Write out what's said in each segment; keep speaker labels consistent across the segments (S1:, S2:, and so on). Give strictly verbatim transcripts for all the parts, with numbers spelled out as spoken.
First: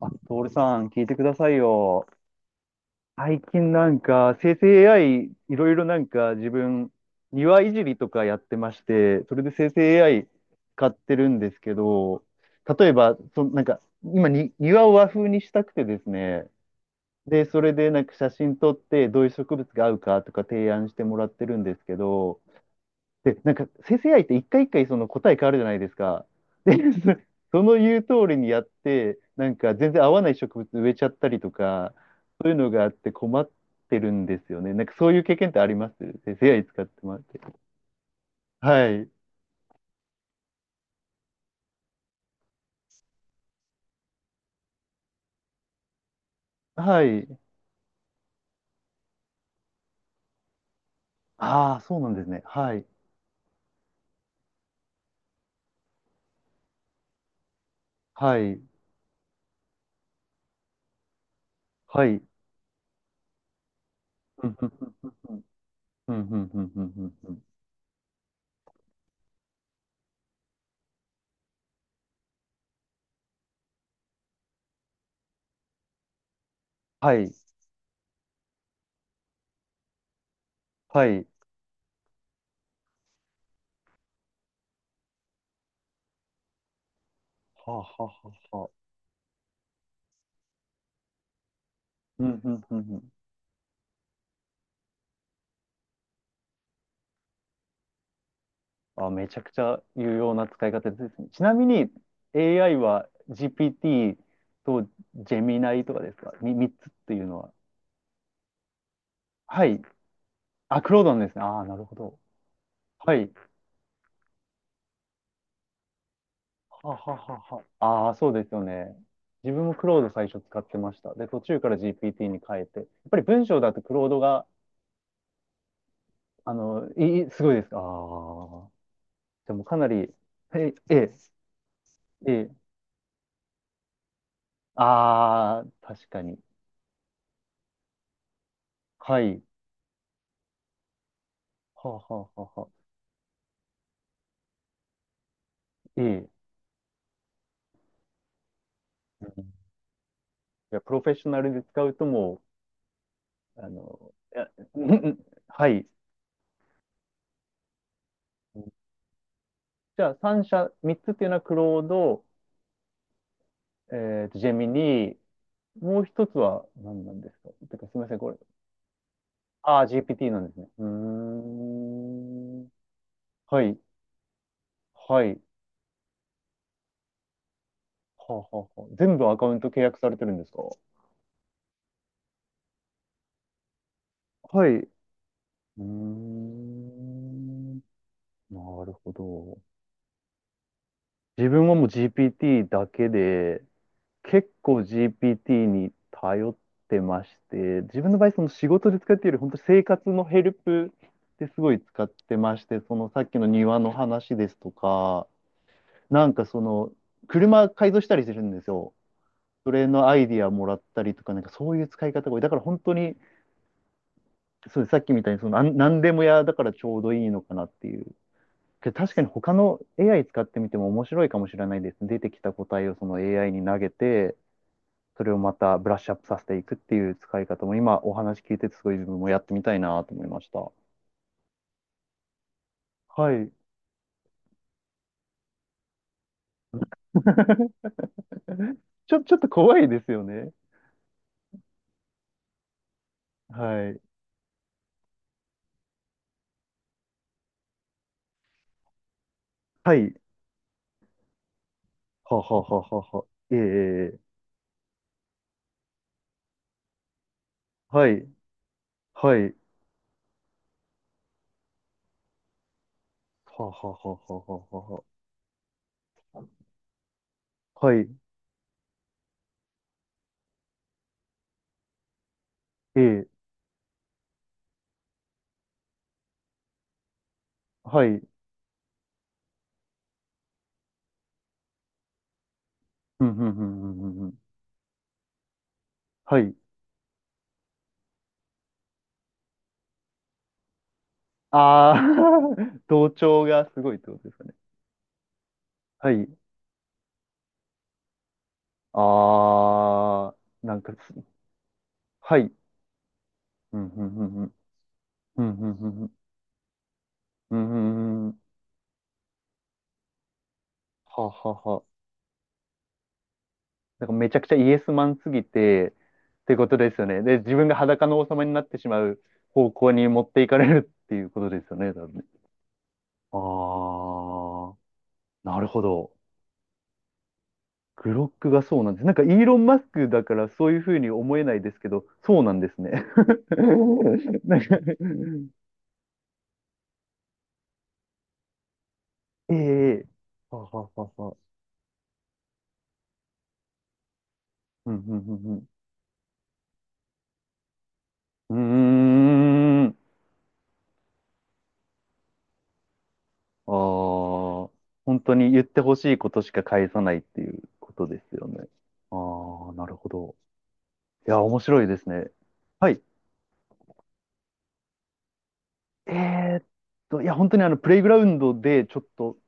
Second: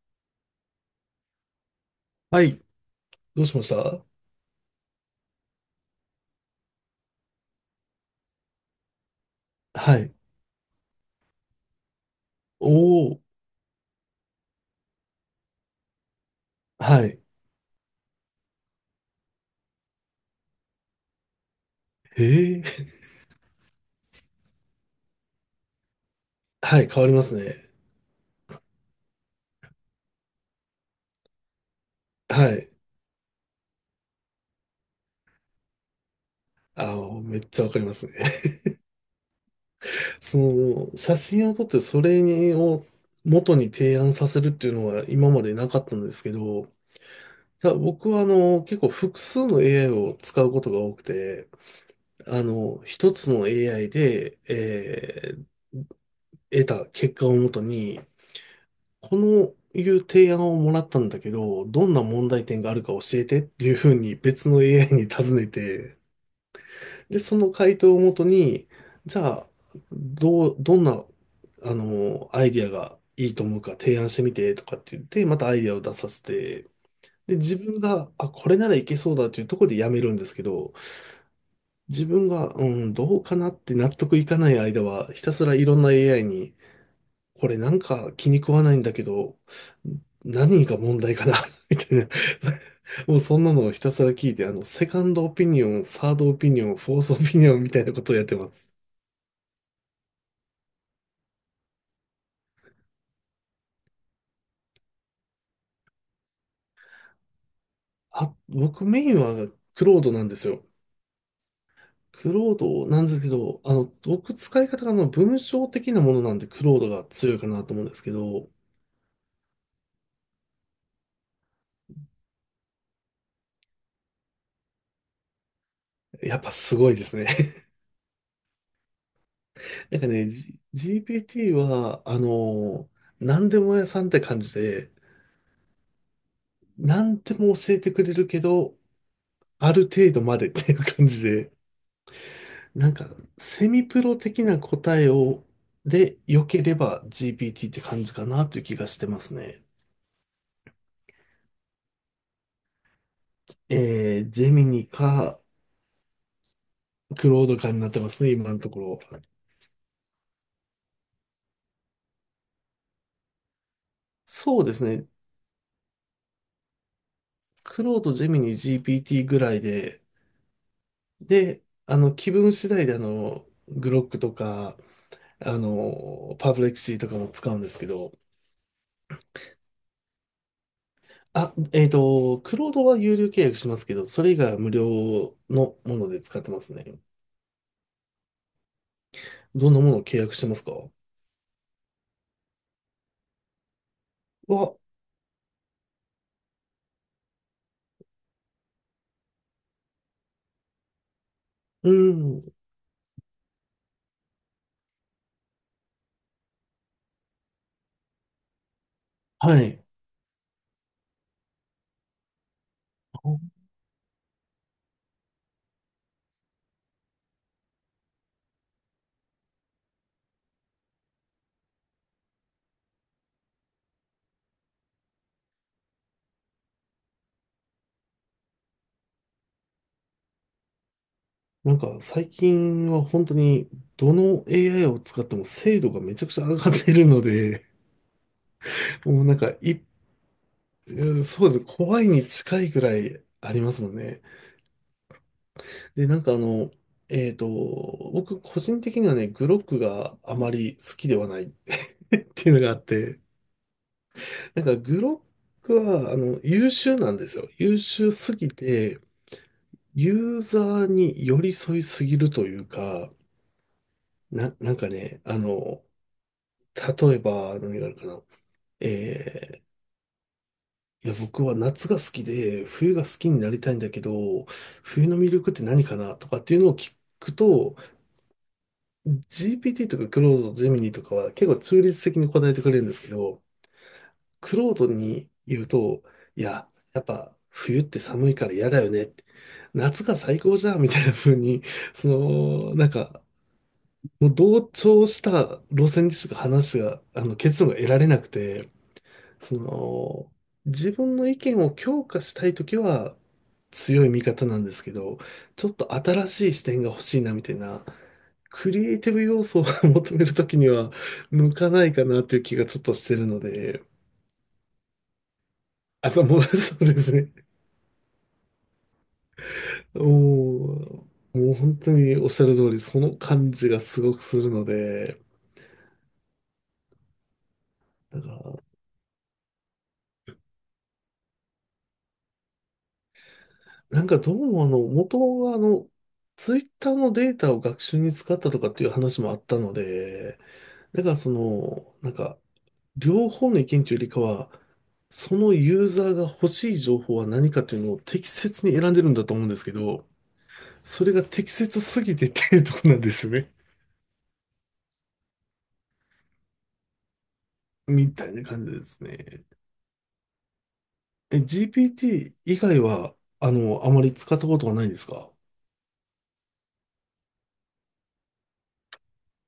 S1: あ、トールさん、聞いてくださいよ。
S2: はい。
S1: 最
S2: どうしまし
S1: 近なん
S2: た？
S1: か、生成 エーアイ、いろいろなんか自分、庭いじりとかやってまして、それで生成
S2: はい。
S1: エーアイ 使ってるんですけど、
S2: お
S1: 例えば、
S2: お、
S1: そ、なんか、今に、庭を和風にしたくてですね、
S2: はい。
S1: で、それでなんか写真撮って、どういう植物が合うかとか提案してもらってるんですけど、
S2: へえ。
S1: で、なんか生成 a って一回一回その答え変わるじゃないですか。で、
S2: はい、変わり ます
S1: そ
S2: ね。
S1: の言う通りにやって、なんか全然合わない植物植えちゃったりとか、そういう
S2: はい。
S1: のがあって困ってるんですよね。なんかそういう経験ってあります生成 エーアイ 使っ
S2: あ
S1: てもら
S2: の、
S1: っ
S2: め
S1: て。
S2: っちゃわかりますね。
S1: はい。
S2: その、写真を撮ってそれを元に提案させるっていうのは今までなかったんですけど、い
S1: はい。
S2: や僕はあの、結構複数の エーアイ を使うことが多くて、
S1: ああ、そうなんですね。
S2: あ
S1: は
S2: の、
S1: い。
S2: 一つの エーアイ で、えー得た結果をもとに、
S1: はい。
S2: このいう提案をもらったんだけど、どんな
S1: はい。
S2: 問題点があるか教えてっていうふうに
S1: ふ
S2: 別
S1: ん、
S2: の
S1: ふん、ふん、
S2: エーアイ
S1: ふ
S2: に
S1: ん、ふん、ふん、ふ
S2: 尋
S1: ん。
S2: ねて、
S1: ふんふん
S2: で、
S1: ふ
S2: そ
S1: ん。
S2: の回答をもとに、じゃあ、どう、どんな、あの、アイディアがいいと思うか提案してみてとかって言って、またアイディアを出させて、
S1: はい。
S2: で、自分が、あ、これならいけそうだというところでやめるんですけど、
S1: はい。
S2: 自分が、うん、どうかなって納得いかない間は、ひたすらいろんな エーアイ にこれな
S1: はあ、
S2: ん
S1: はあ、
S2: か
S1: は
S2: 気に食
S1: あ、
S2: わ
S1: はあ。
S2: ないんだけど、何が問題かな みたいな。
S1: うん、うん、うん、う ん。
S2: もうそんなのをひたすら聞いて、あの、セカンドオピニオン、サードオピニオン、フォースオピニオンみたいなことをやってます。
S1: あ、めちゃくちゃ有用な使い方ですね。ちなみに エーアイ は ジーピーティー とジェミナイとかですか？ さん つっていうのは。
S2: あ、僕メインは
S1: はい。
S2: クロードなんですよ。
S1: あ、クロードンですね。ああ、なるほど。
S2: クロードなんで
S1: は
S2: すけ
S1: い。
S2: ど、あの、僕使い方があの文章的なものなんでクロード
S1: はは
S2: が強い
S1: は
S2: か
S1: は。
S2: なと思うんです
S1: あ
S2: け
S1: あ、そうで
S2: ど、
S1: すよね。自分もクロード最初使ってました。で、途中から ジーピーティー に変えて。やっぱり文章だとクロードが、
S2: やっぱ
S1: あ
S2: す
S1: の、
S2: ごいです
S1: い
S2: ね。
S1: い、すごいですかああ。でもかな
S2: なんか
S1: り、
S2: ね、G-
S1: え、え、
S2: ジーピーティー は、あ
S1: え、
S2: の、何でも屋さんって感じで、
S1: ああ、確かに。
S2: 何でも教えてくれるけど、
S1: はい。
S2: ある程度までっていう感じで、
S1: はははは。
S2: なんか、セミプロ的な答えを、
S1: え
S2: で、
S1: え。
S2: 良ければ ジーピーティー って感じかなという気がしてますね。
S1: いやプロフェッショナルで使うともう、あの、
S2: えー、
S1: い
S2: ジ
S1: や
S2: ェミニ か、
S1: はい。
S2: クロードかになってますね、今のところ。
S1: じゃあさん社、みっつっていうのはクロード、えっと、ジェ
S2: そう
S1: ミ
S2: ですね。
S1: ニー、もう一つは何なんですかて
S2: ク
S1: かす
S2: ロ
S1: み
S2: ー
S1: ま
S2: ド、
S1: せん、
S2: ジ
S1: こ
S2: ェ
S1: れ。
S2: ミニ、ジーピーティー ぐらい
S1: ああ、
S2: で、
S1: ジーピーティー なんですね。うー
S2: で、あの、気分
S1: ん。
S2: 次第で、あの、
S1: はい。
S2: グロックとか、
S1: はい。
S2: あの、パブレクシーとかも使うんですけど、
S1: はあはあはあ全部アカウント契約されてるんですか。
S2: あ、えっと、クロードは有料契約しますけど、それ以外は
S1: は
S2: 無
S1: い。
S2: 料
S1: う
S2: の
S1: ー
S2: もので使ってますね。
S1: ん。なるほど。
S2: どんなものを契約してますか？
S1: 自分はもう ジーピーティー だけで、結
S2: は、
S1: 構 ジーピーティー に頼ってまして、自分の場合、その仕事で使っているより、本当生活のヘルプですごい
S2: う
S1: 使って
S2: ん、
S1: まして、そのさっきの庭の話ですとか、なんかその、車改造したりするんですよ。
S2: は
S1: そ
S2: い。
S1: れのアイディアもらったりとか、なんかそういう使い方が多い。だから本当に、そうですさっきみたいにその、なん何でも屋だからちょうどいいのかなっていう。けど確かに他の エーアイ 使ってみても面白いかもしれないです。出てきた答えをその エーアイ に投げて、それをまたブラッシュアップさせていくっていう使い方も今お話聞いててすごい自分もやってみたいなと思いました。
S2: なんか最近は本
S1: は
S2: 当
S1: い。
S2: にどの エーアイ を使っても精度がめちゃくちゃ上がってるので、
S1: ちょ、
S2: もう
S1: ち
S2: な
S1: ょっ
S2: ん
S1: と
S2: かい、
S1: 怖いですよね。
S2: うん、そうですね。怖いに近いくらいありますも
S1: は
S2: ん
S1: い。
S2: ね。で、なんかあの、えっと、僕個人的にはね、グロック
S1: はい。
S2: があまり好きではない っ
S1: は
S2: ていうの
S1: は
S2: があ
S1: はは
S2: っ
S1: は
S2: て、
S1: は。ええええ
S2: なんかグロックはあの優秀なんですよ。優
S1: は
S2: 秀
S1: い。
S2: すぎて、
S1: はい。
S2: ユーザーに寄り添いすぎるというか、
S1: はははは
S2: な、
S1: は
S2: なんか
S1: はは。
S2: ね、あの、例えば、何があ
S1: は
S2: るか
S1: い。
S2: な。えー、いや、僕は夏が好きで、冬が好
S1: え
S2: きに
S1: え
S2: なりたいんだけど、冬の魅力って何かなとかっていうのを聞くと、
S1: はい。
S2: ジーピーティー とかクロード、ゼミニとかは結構中立的に答えてくれるんですけ
S1: ふん
S2: ど、
S1: ふんふんふんふんふん。
S2: クロードに言うと、
S1: は
S2: い
S1: い。
S2: や、やっぱ冬って寒いから嫌だよねって。夏が最高じゃんみたいな風に、
S1: ああ
S2: その、なん
S1: 同
S2: か、
S1: 調がすごいってこと
S2: も
S1: で
S2: う
S1: すかね。
S2: 同調した路線
S1: は
S2: でしか
S1: い。
S2: 話が、あの、結論が得られなくて、その、
S1: ああ、なん
S2: 自
S1: かす、
S2: 分の意見を強化し
S1: は
S2: た
S1: い。
S2: いときは
S1: うん、う
S2: 強い
S1: ん、
S2: 味
S1: うん、う
S2: 方
S1: ん、
S2: なんですけど、
S1: うん、
S2: ち
S1: う
S2: ょっと
S1: ん、うん、
S2: 新しい視点が欲しいなみたい
S1: うん、う
S2: な、
S1: ん、うん、うん、
S2: クリエイティブ要素を 求めるときには
S1: はあは
S2: 向
S1: あ
S2: か
S1: は
S2: な
S1: あ。
S2: いかなという気がちょっとしてるので、
S1: なんかめちゃくちゃイエスマンすぎて、
S2: あ、そうもう
S1: っ てこと
S2: そう
S1: で
S2: で
S1: すよ
S2: す
S1: ね。
S2: ね。
S1: で、自分が裸の王様になってしまう方向に持っていかれ
S2: も
S1: るっていうこ
S2: う、
S1: と
S2: もう
S1: ですよ
S2: 本当
S1: ね、多
S2: に
S1: 分。
S2: おっしゃる通り、その感じがすごくするの
S1: ああ、
S2: で、
S1: なるほど。グ
S2: だか
S1: ロック
S2: ら
S1: がそうなんです。なんかイーロン・マスクだからそういうふうに思えないですけど、そうなんですね。
S2: なんかどう
S1: なん
S2: もあ
S1: か、
S2: の、元はあの、ツイッターのデータを学習に使ったとかっていう話もあっ
S1: え
S2: たの
S1: え
S2: で、
S1: はは
S2: だ
S1: は
S2: からそ
S1: は。
S2: の、なんか、両方の意見というよりかは、
S1: うん、うん、
S2: その
S1: うん、
S2: ユーザーが欲しい情報は何かというのを適
S1: う
S2: 切に選んでるんだと思うんですけ
S1: ん。うーん。
S2: ど、それが適切すぎてっていうとこなんですよね。
S1: ああ、本当に言ってほしいことしか返さないっていう こと
S2: み
S1: で
S2: た
S1: す
S2: いな
S1: よ
S2: 感
S1: ね。
S2: じですね。
S1: ああ、なるほど。い
S2: え、
S1: や、面白いですね。
S2: ジーピーティー 以外
S1: はい。
S2: は、あの、あまり使ったことはないんですか？
S1: えーっと、いや、本当にあの、プレイグラウンドでちょっと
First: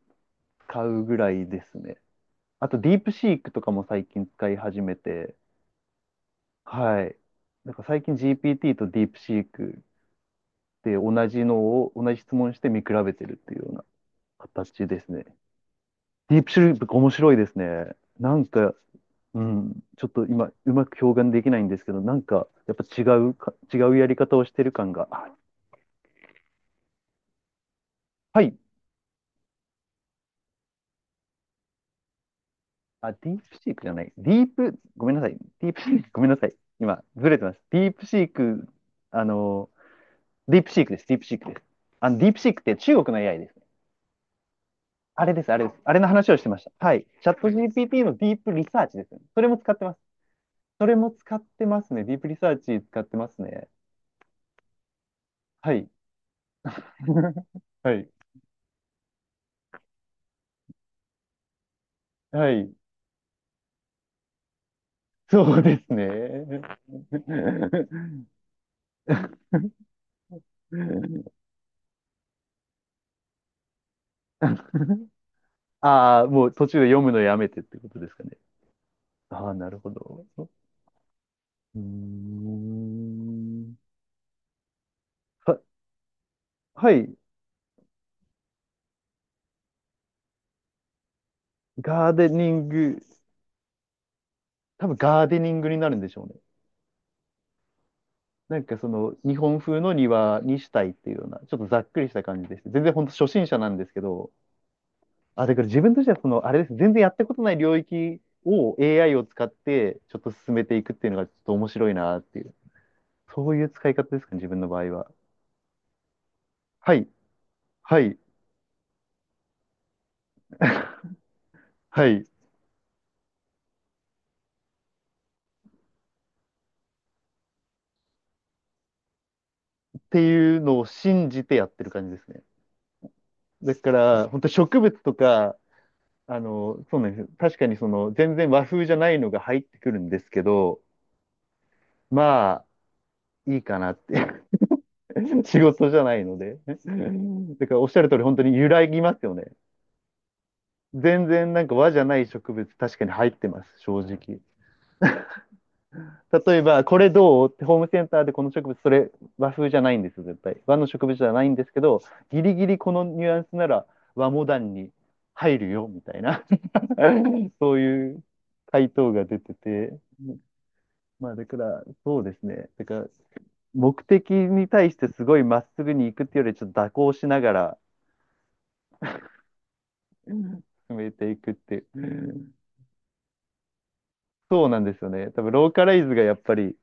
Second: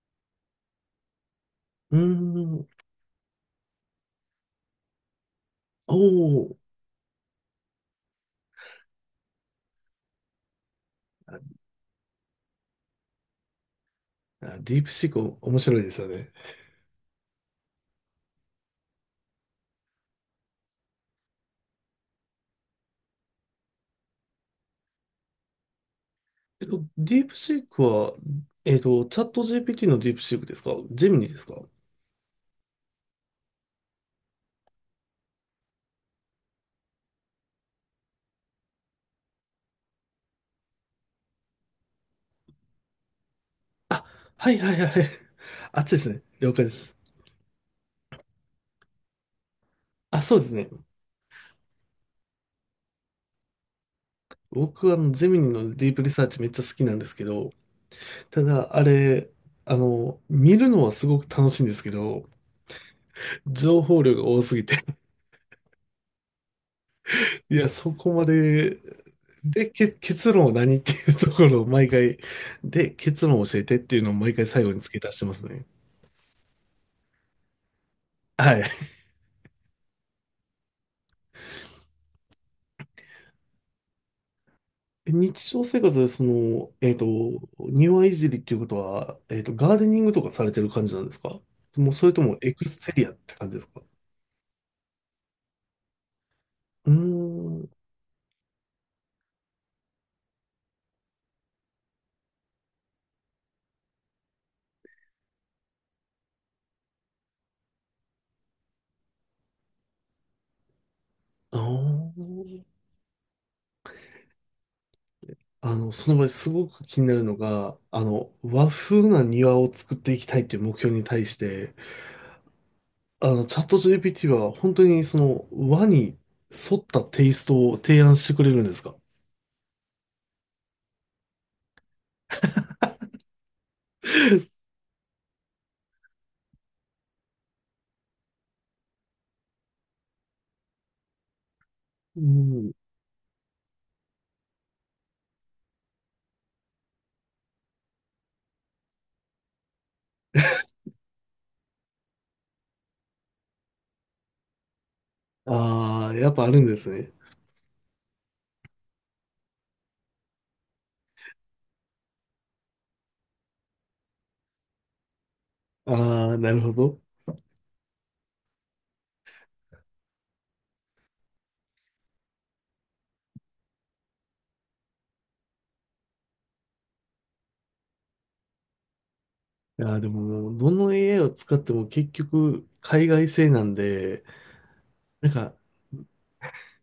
S1: 使うぐらいです
S2: う
S1: ね。
S2: ー
S1: あと、
S2: ん。
S1: ディープシークとかも最近使い始めて、
S2: おー、
S1: はい。なんか最近 ジーピーティー とディープシークで同じのを、同じ質問して見比べてるっていうような
S2: あ、ディー
S1: 形
S2: プ
S1: で
S2: シ
S1: す
S2: ー
S1: ね。
S2: ク面白いですよね。
S1: ディープシュリー面白いですね。なんか、うん、ちょっと今、うまく表現できないんですけど、なんか、やっぱ違うか、違うやり方をしてる感が、あ
S2: えっと、ディープシークは、
S1: はい、
S2: えっと、チャット ジーピーティー のディープシークですか？ジェミニですか？
S1: あ、ディープシークじゃない、ディープ、ごめんなさい、ディープシーク、ごめんなさい、今、ずれてます。ディープシーク、あの、ディープシークです、ディープシークです。あの、ディープシークって中国の エーアイ です。
S2: あ、はいはいはいはい。
S1: あれです、あれで す。
S2: あっち
S1: あ
S2: で
S1: れの
S2: すね。
S1: 話をして
S2: 了
S1: まし
S2: 解で
S1: た。は
S2: す。
S1: い。チャット ジーピーティー のディープリサーチですね。それも使ってます。
S2: あ、そうですね。
S1: それも使ってますね。ディープリサーチ使ってますね。
S2: 僕はあの、ゼミニ
S1: は
S2: の
S1: い。
S2: ディープリサーチめっちゃ好きなんですけど、
S1: はい。
S2: ただ、あれ、あの、見るのはすごく楽しいんですけど、
S1: はい。
S2: 情報量が多すぎて、
S1: そうですね。
S2: いや、そこまで、で、け結論は何っていうとこ ろを毎回、で、結論を教えてっていうのを毎回最後に付け足してますね。
S1: ああ、もう途中で読むのやめてってことですかね。
S2: はい。
S1: ああ、なるほど。うーん。
S2: 日
S1: は、
S2: 常生活でその、
S1: は
S2: えっと、
S1: い。
S2: 庭いじりっていうことは、えっと、ガーデニングとかされてる感じなんですか？もうそ
S1: ガ
S2: れ
S1: ー
S2: と
S1: デ
S2: も
S1: ニ
S2: エク
S1: ン
S2: ステ
S1: グ、
S2: リアって感じですか？
S1: 多分ガーデニングになるんでしょうね。
S2: うーん、
S1: なんかその日本風の庭にしたいっていうような、ちょっとざっくりした感じです。全然本当初心者なんですけど、あ、だから自分としてはその、あれです。全然やったことない領域を エーアイ を使ってちょっと進めていくっていうのがちょっと
S2: あ
S1: 面白いなっていう。
S2: ー、
S1: そういう使い方ですかね、自分の場合は。
S2: あの、その場合すごく
S1: は
S2: 気に
S1: い、
S2: なるのが、
S1: は
S2: あ
S1: い、
S2: の、和風な庭を作っていきたいっていう目標に対して、
S1: はい。っ
S2: あの、チャット ジーピーティー は本当にその和に沿ったテイストを提案してくれるんですか？
S1: ていうのを信じてやってる感じですね。だから、本当植物とか、あの、そうなんですよ。確かにその、全然和風じゃないのが入ってくるんですけど、
S2: う
S1: まあ、
S2: ん。
S1: いいかなって。仕事じゃないので。だから、おっしゃる通り、本当に揺らぎますよね。全然なんか和じゃない植物、確かに入ってます、正直。
S2: ああ、やっぱあ
S1: 例
S2: る
S1: え
S2: んで
S1: ば、
S2: す
S1: これ
S2: ね。
S1: どうってホームセンターでこの植物、それ和風じゃないんですよ、絶対。和の植物じゃないんですけど、ギリギリこのニュアンスなら和モダンに入るよ、みたい
S2: ああ、
S1: な。
S2: なるほど。
S1: そういう回答が出てて。まあ、だから、そうですね。だから、目的に対してすごいまっすぐに行くっていうより、ちょっと蛇行しながら
S2: いやー、でも、どの
S1: 進め
S2: エーアイ
S1: て
S2: を
S1: いく
S2: 使
S1: っ
S2: って
S1: ていう。
S2: も
S1: う
S2: 結
S1: ん
S2: 局、海外製なんで、
S1: そうなんですよ
S2: な
S1: ね。
S2: ん
S1: 多分、
S2: か、
S1: ローカライズがやっぱり、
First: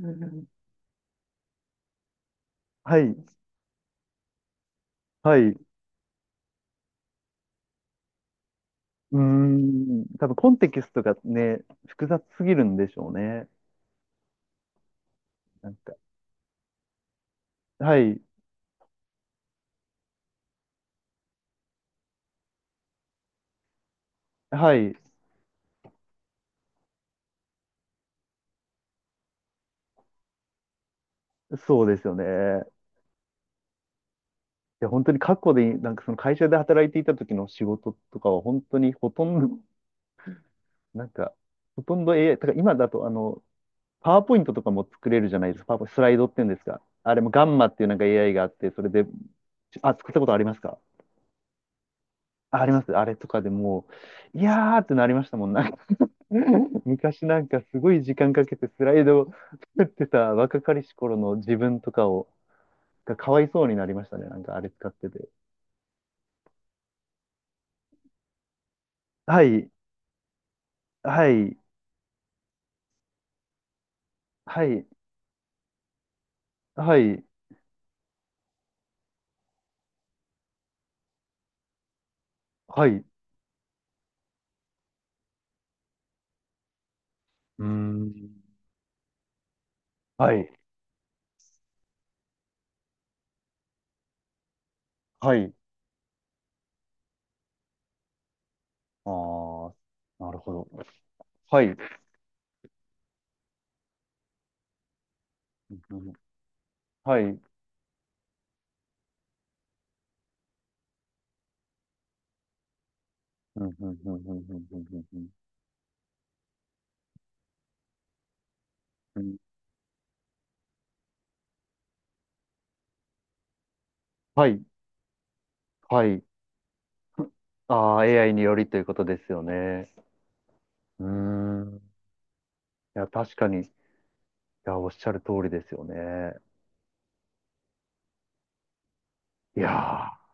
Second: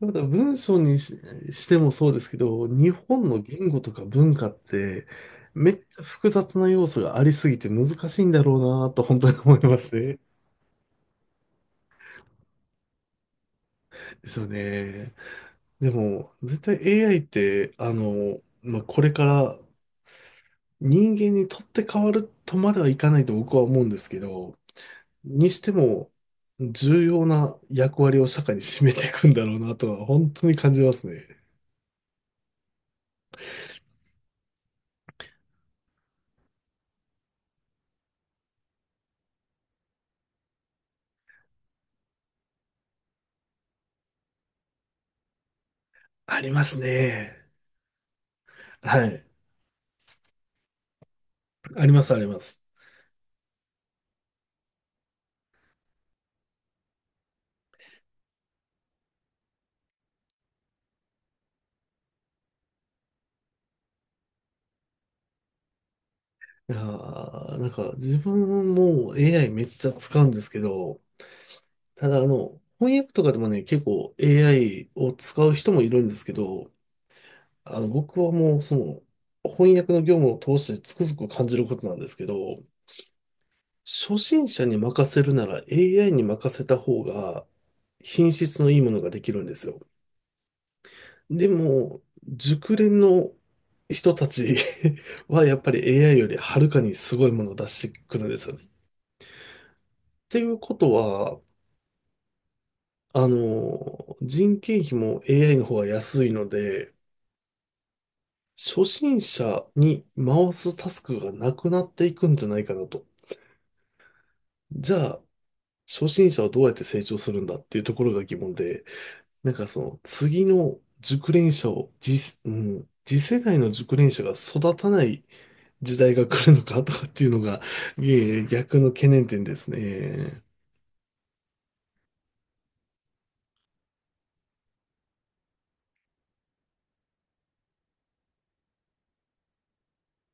S2: また文章にし、してもそうですけど、日
S1: はい、
S2: 本の言語とか文化って、
S1: はい、
S2: めっちゃ複雑な要素がありすぎて難しいんだろうなと
S1: うー
S2: 本当に思います
S1: ん、
S2: ね。
S1: 多分コンテキストがね、複雑すぎるんでしょうね。
S2: ですよね。
S1: なん
S2: で
S1: か、
S2: も、絶対 エーアイ って、あ
S1: はい、
S2: の、まあ、これから人間にとって変わるとまではいかないと僕は思うんですけど、
S1: はい、
S2: にしても、重要な役割を社会に占めていくんだろうなとは、本当に感じますね。
S1: そうですよね。いや、本当に過去で、なんかその会社で働いていた時の仕事とかは本当にほとんど、なんか、ほとんど エーアイ、だから今だとあの、パワーポイントとかも作れるじゃないですか。パワーポイント、スライドっ
S2: あ
S1: ていうん
S2: り
S1: です
S2: ます
S1: か。あれもガ
S2: ね。
S1: ンマっていうなんか エーアイ があって、それで、
S2: はい。
S1: あ、作ったことありますか
S2: あります、ありま
S1: あ
S2: す。
S1: あります。あれとかでもう、いやーってなりましたもん。昔なんかすごい時間かけてスライドを作ってた若かりし頃の自分とかを、がかわいそうになりましたね。なんかあれ使ってて。
S2: いやーなんか、自分も
S1: は
S2: エーアイ めっ
S1: い、
S2: ちゃ使うんですけど、
S1: はい、
S2: ただ、あの、翻訳とかでもね、結構
S1: はい、
S2: エーアイ を使う人もいるんですけど、
S1: はい、
S2: あの、僕はもう、その、翻訳の業務を通してつくづく感じることなんですけど、
S1: はい。う
S2: 初心者に任せるなら エーアイ に任せた方が
S1: ー
S2: 品
S1: ん。
S2: 質のいいものができるんですよ。
S1: はい、
S2: でも、熟練の人たち
S1: は
S2: は
S1: い。
S2: やっぱり エーアイ よりはるかにすごいものを出してくるんですよね。っ
S1: ああ、なる
S2: てい
S1: ほ
S2: う
S1: ど。
S2: ことは、
S1: はい。
S2: あの、人件費も エーアイ の方が
S1: うん
S2: 安いので、
S1: はい。うん
S2: 初心者に回すタスクがなくなっていくんじゃないかなと。
S1: うんうんうんうんう
S2: じゃ
S1: んう
S2: あ、
S1: ん
S2: 初心者はどうやって成長するんだっていうところが疑問で、
S1: うん
S2: なんかその次の熟練者を次、うん、次世代の熟練者が
S1: はい、
S2: 育たない時
S1: は
S2: 代
S1: い。
S2: が来るのかとかっていうのが、
S1: ああ、
S2: い
S1: エーアイ
S2: えい
S1: に
S2: え、
S1: よりと
S2: 逆
S1: いう
S2: の
S1: こと
S2: 懸
S1: で
S2: 念
S1: すよ
S2: 点です
S1: ね。
S2: ね。
S1: うーん。いや、確かに。いや、おっしゃる通りですよね。いやー。